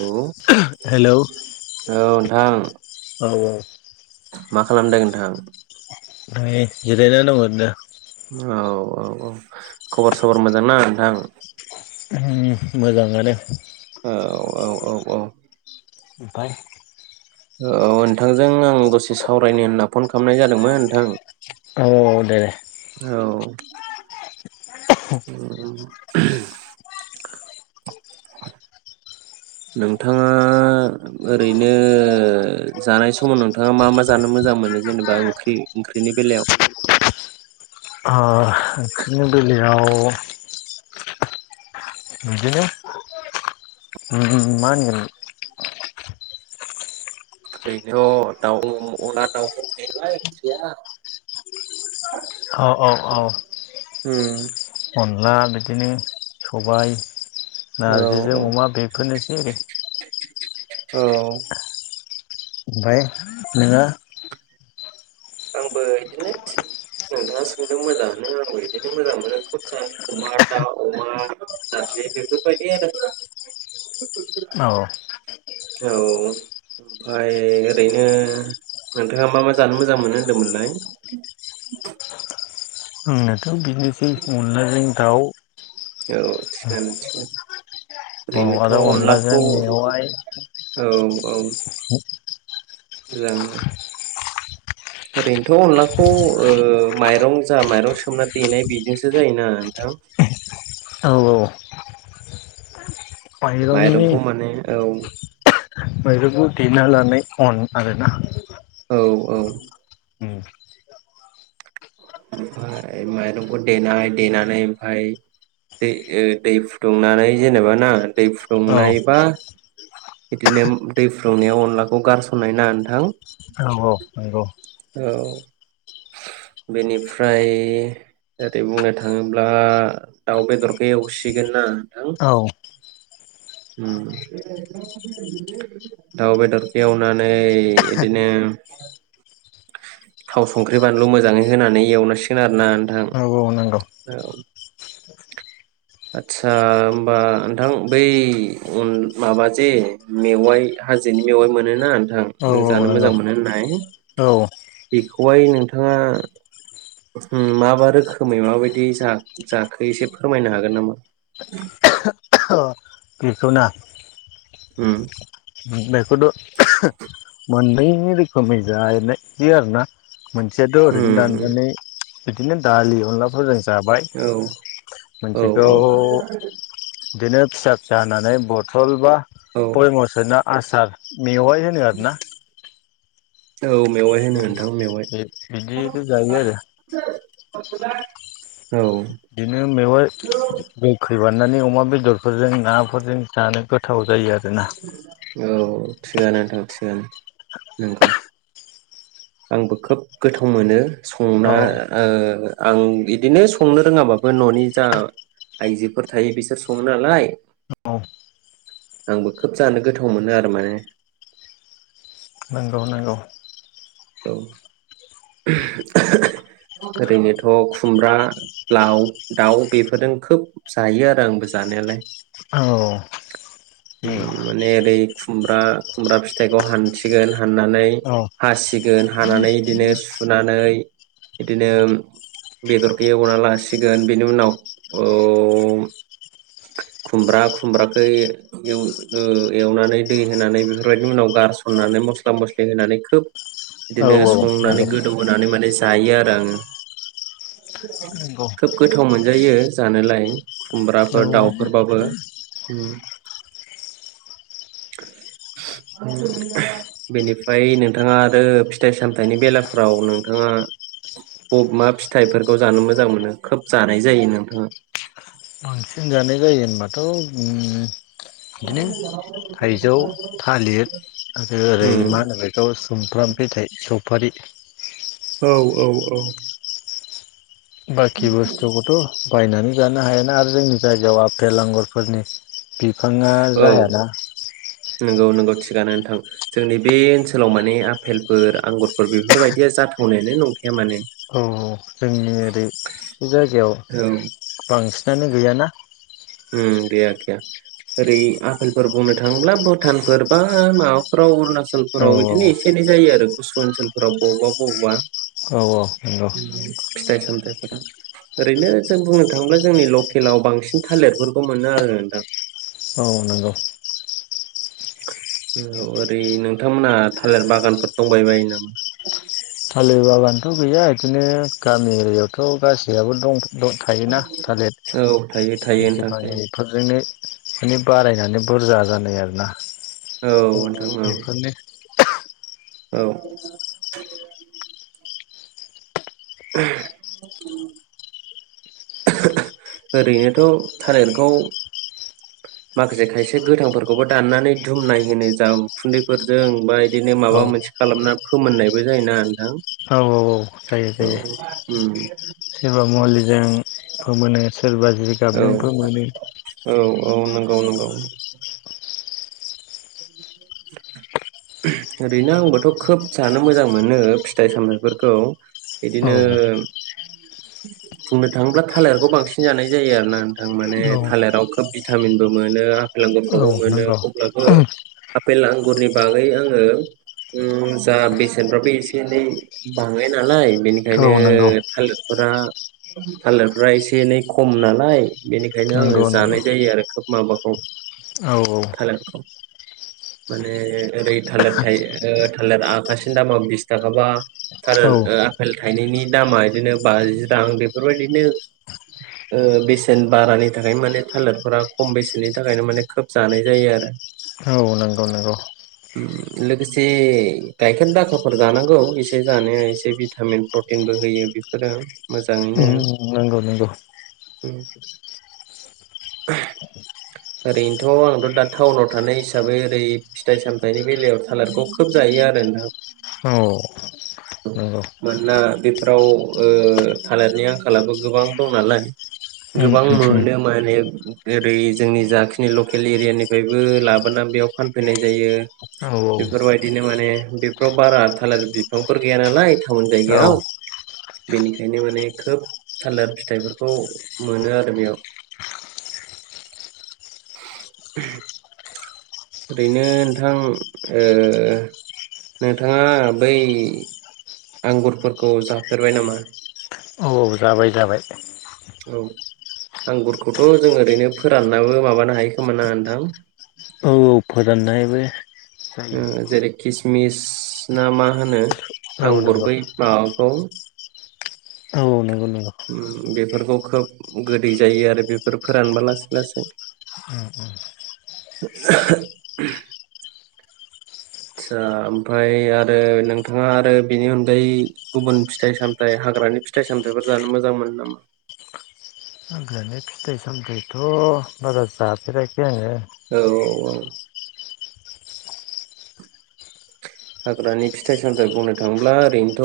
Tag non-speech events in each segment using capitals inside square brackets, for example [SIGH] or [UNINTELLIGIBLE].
औ हेलौ नोंथां औ औ। मा खालामदों नोंथां। ओमफ्राय जिरायनानै दंङ ओरैनो। औ औ औ खबर सबर मोजां ना नोंथां? मोजाङानो। औ औ औ औ औ। ओफफ्राय औ नोंथांजों आं दसे सावरायनो होनना फन खालामनाय जादोंमोन नोंथां। औ औ दे दे। औ [INAUDIBLE] नोंथाङा ओरैनो जानाय समाव नोंथाङा मा मा जानो मोजां मोनो जेनेबा ओंख्रि ओंख्रिनि बेलायाव? ओ ओंख्रिनि बेलायाव बिदिनो ओ उम मा होनगोन ओरैनोथ दाउ अनला दाउ थायो नालाय ओंख्रिया। औ औ औ उम अन ला बिदिनो सबाय औ नारजिजों अमा बेफोरनो [UNINTELLIGIBLE] औ। ओमफ्राय नोङो आंबो इदिनो नोंथाङा सोंदों मोजाङानो आंबो बिदिनो मोजां मोनो खुरजानि अमा दाउ अमा नारजि बेफोरबायदि आरो। औ। औ ओमफ्राय ओरैनो नोंथाङा मा मा जानो मोजां मोनो होनदोंमोनलाय। ओ नोंथा थां बिदिनोसै अनलाजों दाउ औ थिगानो थिगानो अ ओरैनोथ' आरो अनलाजों अनलाखौ मेवाय जानो ओरैनोथ अनलाखौ ओ माइरं जा माइरं सोमना देनाय बिजोंसो जायोना नोंथां औ औ माइरंनि माइरंखौ माने औ मायरंखौ देना लानाय अन आरोना औ औ ओमफ्राय माइरंखौ देनाय देनानै ओमफाय दै दै फुदुंनानै जेनेबा ना दै औ फुंनाय बा बिदिनो दै फुंनायाव अनलाखौ गारसननाय ना नोंथां औ औ नंगौ औ बेनिफ्राय ओरै बुंनो थाङोब्ला दाउ बेदरखौ एवसिगोन ना औ दाउ बेदरखौ एवनानै बिदिनो थाव संख्रि बानलु मोजाङै होनानै एवनांसिगोन आरो ना नोंथां औ औ नंगौ औ आथ्सा होमबा नोंथां बै माबा जे मेवाइ हाजोनि मेवाइ मोन ना नोंथां औ नों औ जानो नंगौ मोजां मोनो होननाय औ बेखौहाय नोंथाङा माबा रोखोमै माबायदि जाखो एसे फोरमायनो हागोन नामा बेखौना होम बे रोखोमै जानाय जायो आरो ना मोनसेयाथ ओरैनो उम उम दाननानै बिदिनो दालि अनलाफोर जायो जाबाय औ औ मोनसेखौ औ बिदिनो फिसा फिसा होनानै बथल बा औ भयामाव सोना आसार मेवाइ होनो आरोना औ मेवाइ होनो औ नोंथां मेवाइ बे बिदिनो जायो आरो [UNINTELLIGIBLE] बिदिनो मेवाय गोखैबा नानै अमा बेदरफोरजों नाफोरजों जानो गोथाव जायो आरो औ थिगानो नोंथां थिगानो नंगौ आंबो खोब गोथाव मोनो संना औ ओ आं बेइदिनो संनो रोङाबाबो ननि जा आइजोफोर थायो बिसोर सङो नालाय औ आंबो खोब जानो गोथाव मोनो आरो माने नंगौ-नंगौ औ ओरैनोथ खुमब्रा लाव दाउ बेफोरजों खोब जायो आरो आंबो जानायालाय औ ओम नंगौ माने ओरै खुमब्रा खुमब्रा फिथाइखौ हानथिगोन हाननानै औ हासि गोन हानानै इदिनो सुनानै इदिनो बेदरखौ एवना लासिगोन बेनि उनाव औ खुमब्रा खुमब्राखो एव ओ एवनानै दै होनानै बेफोरबायदिनि उनाव गारसननानै मस्ला मस्लि होनानै खोब औ इदिनो औ संनानै गोदौ होनानै माने जायो आरो आं नंगौ खोब गोथाव मोनायो जानोलाय औ खुमब्राफोर दाउफोरबाबो ओम [INAUDIBLE] बेनिफ्राय नोंथाङा आरो फि थाइ सामथायाइनि बेलाफ्राव नोंथाङा बब मा फिथाइफोरखौ जानो मोजां मोनो खोब जानाय जायो नोंथाङा? होनजानाय जायो होनबाथ उम इदिनो थाइजौ थालिर आरो ओरै उम मा होनो बेखौ सुमफ्राम फिथाय खौ फारि औ औ औ। बाखि बुस्थुखौथ बायनानै जानो हायोना आरो जोंनि जायगायाव आफेल आंगुरफोरनि बिफाङा औ जायाना नंगौ नोंगौ थिगानो नोंथां जोंनि बे ओनसोलाव माने आफेलफोर आंगुरफोर बेफोरबायदिया जाथावनायानो नंखा औ जोंनि ओरै जायगायाव औ बांसिन आनो गैयाना? ओम गैया गैया ओरै आफेलफोर बुंनो थाङोब्ला भुटानफोर बा माबाफ्राव अुरुणा औ सलफोराव इदिनो एसे एनै जायो आरो गुसु ओनसोलफोराव बबावबा बबावबा औ औ नंगौ। [UNINTELLIGIBLE] ओरैनो जों बुंनो थाङोब्ला जोंनि लकेलाव बांसिन थालिरफोरखौ मोनो आरो नोंथां औ नोंगौ औ ओरै नोंथांमोनहा थालिर बागानफोर दंबाय बायो नामा? थालिर बागानथ गैया बिदिनो गामि एरियायावथ गासैयाबबो दं? द‌ थायोना थालिर औ थायो थायो फांसे नोंथां फांनै थायो बेफोरजोंनो बेफोरनो बारायनानै बुरजा जानाय आरो। ना औ नोंथां औ। औ। [UNINTELLIGIBLE] [UNINTELLIGIBLE] ओरैनोथ थालिरखौ माखासे खायसे गोथांफोरखौबो दाननानै दुमनाय होनो जा उखुन्दैफोरजों बाय बिदिनो औ माबा मोनसे खालामना फोमोननायबो जायोना नोंथां औ औ औ जायो औ जायो उम सोरबा मुलिजों फोमोनो। सोरबा औ जिगाबजों फोमोनो औ औ नोंगौ नोंगौ। ओरैनो आंबोथ खोब जानो मोजां मोनो फिथाइ सामथायफोरखौ औ बिदिनो बुंनो थांङोब्ला थालेरखौ बांसिन जानाय जायो आरो ना आं माने औ थालेराव खोब बि भिटामिनबो मोनो फेल औ आंगुरफ्रावबो मोनो नंगौ अब्लाबो आफेल आंगुरनि बागै आंङो उम जा बेसेनफ्राबो एसे एनै बाङाय नालाय औ बेनिखायनो नंगौ थालिरफोरा थालेरफ्रा एसे एनै खम नालाय बेनिखायनो आंङो नंगौ जानाय नंगौ जायो आरो खोब माबा औ। औ औ। माने ओरै थालेद थायोद थालिर आखासेनि दामा बिसथागाबा औ थारेल ओ आफेल थाइनैनि दामा इदिनो बाजि रां बेफोरबायदिनो ओ बेसेन बारानि थाखायनो माने थालिरफोरा खम बेसेननि थाखायनो माने खोब जानाय जायो आरो। औ नोंगौ नोंगौ। उम लोगोसे गायखेर दाखाफोर जानांगौ एसे जानाया एसे भिटामिन प्रटिनबो होयो बेफोरो उम नोंगौ नोंगौ। उम ओरैनोथ' आंथ' दा टाउनाव थानाय हिसा साबै ओरै फिथाइ सामथायाइनि बेलायाव थालेरखौ खोब जायो आरो नोंथां। औ नोंगौ मानोना बेफोराव ओ थालेरनि आंखालाबो गोबां दं नालाय उम गोबां उम उम मोनो माने ओरै जोंनि जाखिनि लकेल एरिया निफ्रायबो लाब बोना बेयाव फानफैनाय जायो। औ बेफोरबायदिनो माने बेफोराव बारा थालेर बिफांफोर गैया नालाय टाउन औ जायगायाव बेनिखायनो माने खोब थालेर फिथाइफोरखौ मोनो आरो बेयाव। ओरैनो नोंथां ओ नोंथाङा बै आंगुरफोरखौ जाफेरबाय नामा? औ औ जाबाय जाबाय। औ आंगुरखौथ' जों ओरैनो फोराननाबो माबानो हायो खोमा ओनथां? औ फोराननायबो। जायो। ओ जेरै खिस मिस ना मा होनो औ आंगुर नंगौ बै माबाखौ औ नोंगौ नोंगौ। उम बेफोरखौ खोब गोदै जायो आरो बेफोर फोरानबा लासै लासै उम उम। [INAUDIBLE] आदसा ओमफाय आरो नोंथाङा आरो बेनि अनगायै गुबुन फिथाइ सामथाइ हाग्रानि फिथाइ सामथाइफोर जानो मोजां मोनो नामा? हाग्रानि फिथाइ सामथायथ बारा जाफेराखै आङो औ हाग्रानि फिथाइ सामथाइ बुंनो थाङोब्ला ओरैनोथ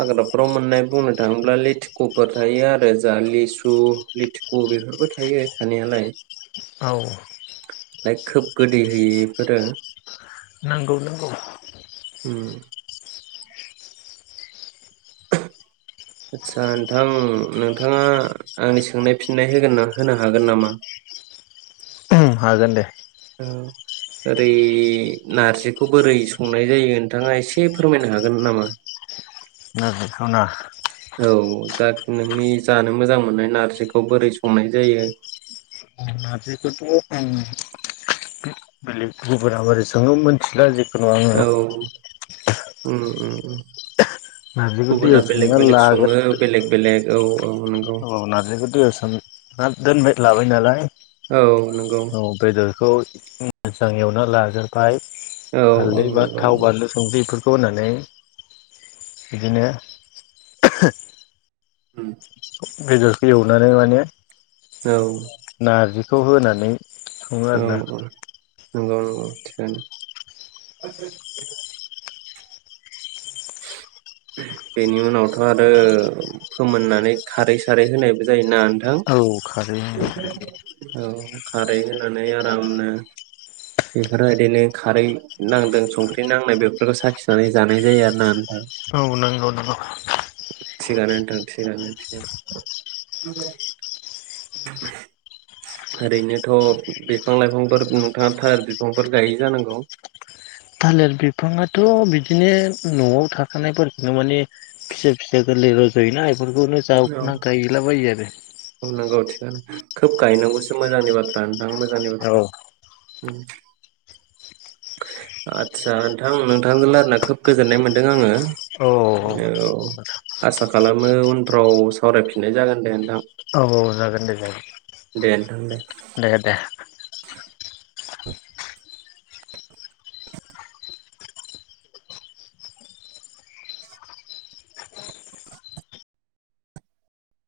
हाग्राफोराव मोननाय बुंनो थाङोब्ला लेथिखुफोर थायो आरो जा लिसु लेथिखु बेफोरबो थायो थानायालाय। औ। बाय खोब गोदै होयो एफोरो नोंगौ नोंगौ। उम। आदसा नोंथां नोंथाङा आंनि सोंनाय फिननाय होगोन ना होनो हागोन नामा? ओं हागोन दे। ओ ओरै नारजिखौ बोरै संनाय जायो नोंथाङा एसे फोरमायनो हागोन नामा? नारजिखोना? औ जा नोंनि जानो मोजां मोननाय नारजिखौ बोरै संनाय जायो? नारजिखौथ आं बेलेग गुबुराब [UNINTELLIGIBLE] मोनथिला जे औ [UNINTELLIGIBLE] उम उम उम। नारजिखो गुबुना दैयाव बेलेग सोमना बेलेग सङो लागोद दो बेलेग बेलेग औ। औ नंगौ औ नारजिखौ दैयाव सोम ओन दोनबाय लाबाय। होनालाय औ नंगौ। औ ओम मोजां एवना लाग्रोबाय। औ औ हाल्दै बा नंगौ थाव नंगौ बानलु संख्रै [UNINTELLIGIBLE] खौ होनानै बिदिनो ओम। बेदरखौ एवनानै माने औ नार्जि। खौ होनानै। सङो औ आरोना। औ। नंगौ नंगौ थिगानो। बेनि उनावथ आरो फोमोननानै खारै सारै होनायबो जायोना। नोंथां औ खारै ओं खारै औ खारै होनानै आरामनो बेफोरो बिदिनो खारै नांदों संख्रि नांनाय बेफोरखौ साखिनानै जानाय जायो आरो [UNINTELLIGIBLE] औ नंगौ नंगौ थिगानो नोंथां थिगानो थिगानो ओरैनोथ बिफां लाइफांफोर नोंथाङा थार बिफांफोर गायो जानांगौ थालिर बिफाङाथ' बिदिनो नआव थाखानायफोरखौनो माने फिसा फिसा गोरलै रजयोना बेफोरखौनो औ जावखुना गायलाबायो आरो थिखांनो खोब गायनांगौसो मोजांनि बाथ्रानो ओं मोजांनि बाथ्रा आरो। आदसा नोंथां नोंथांजों लायरायना खोब गोजोननाय मोनदों आङो औ औ आसा खालामो उन फ्राव सावरायफिननाय जागोन दे नोंथां औ औ जागोन दे जागोन दे नोंथां दे दे दे [INAUDIBLE]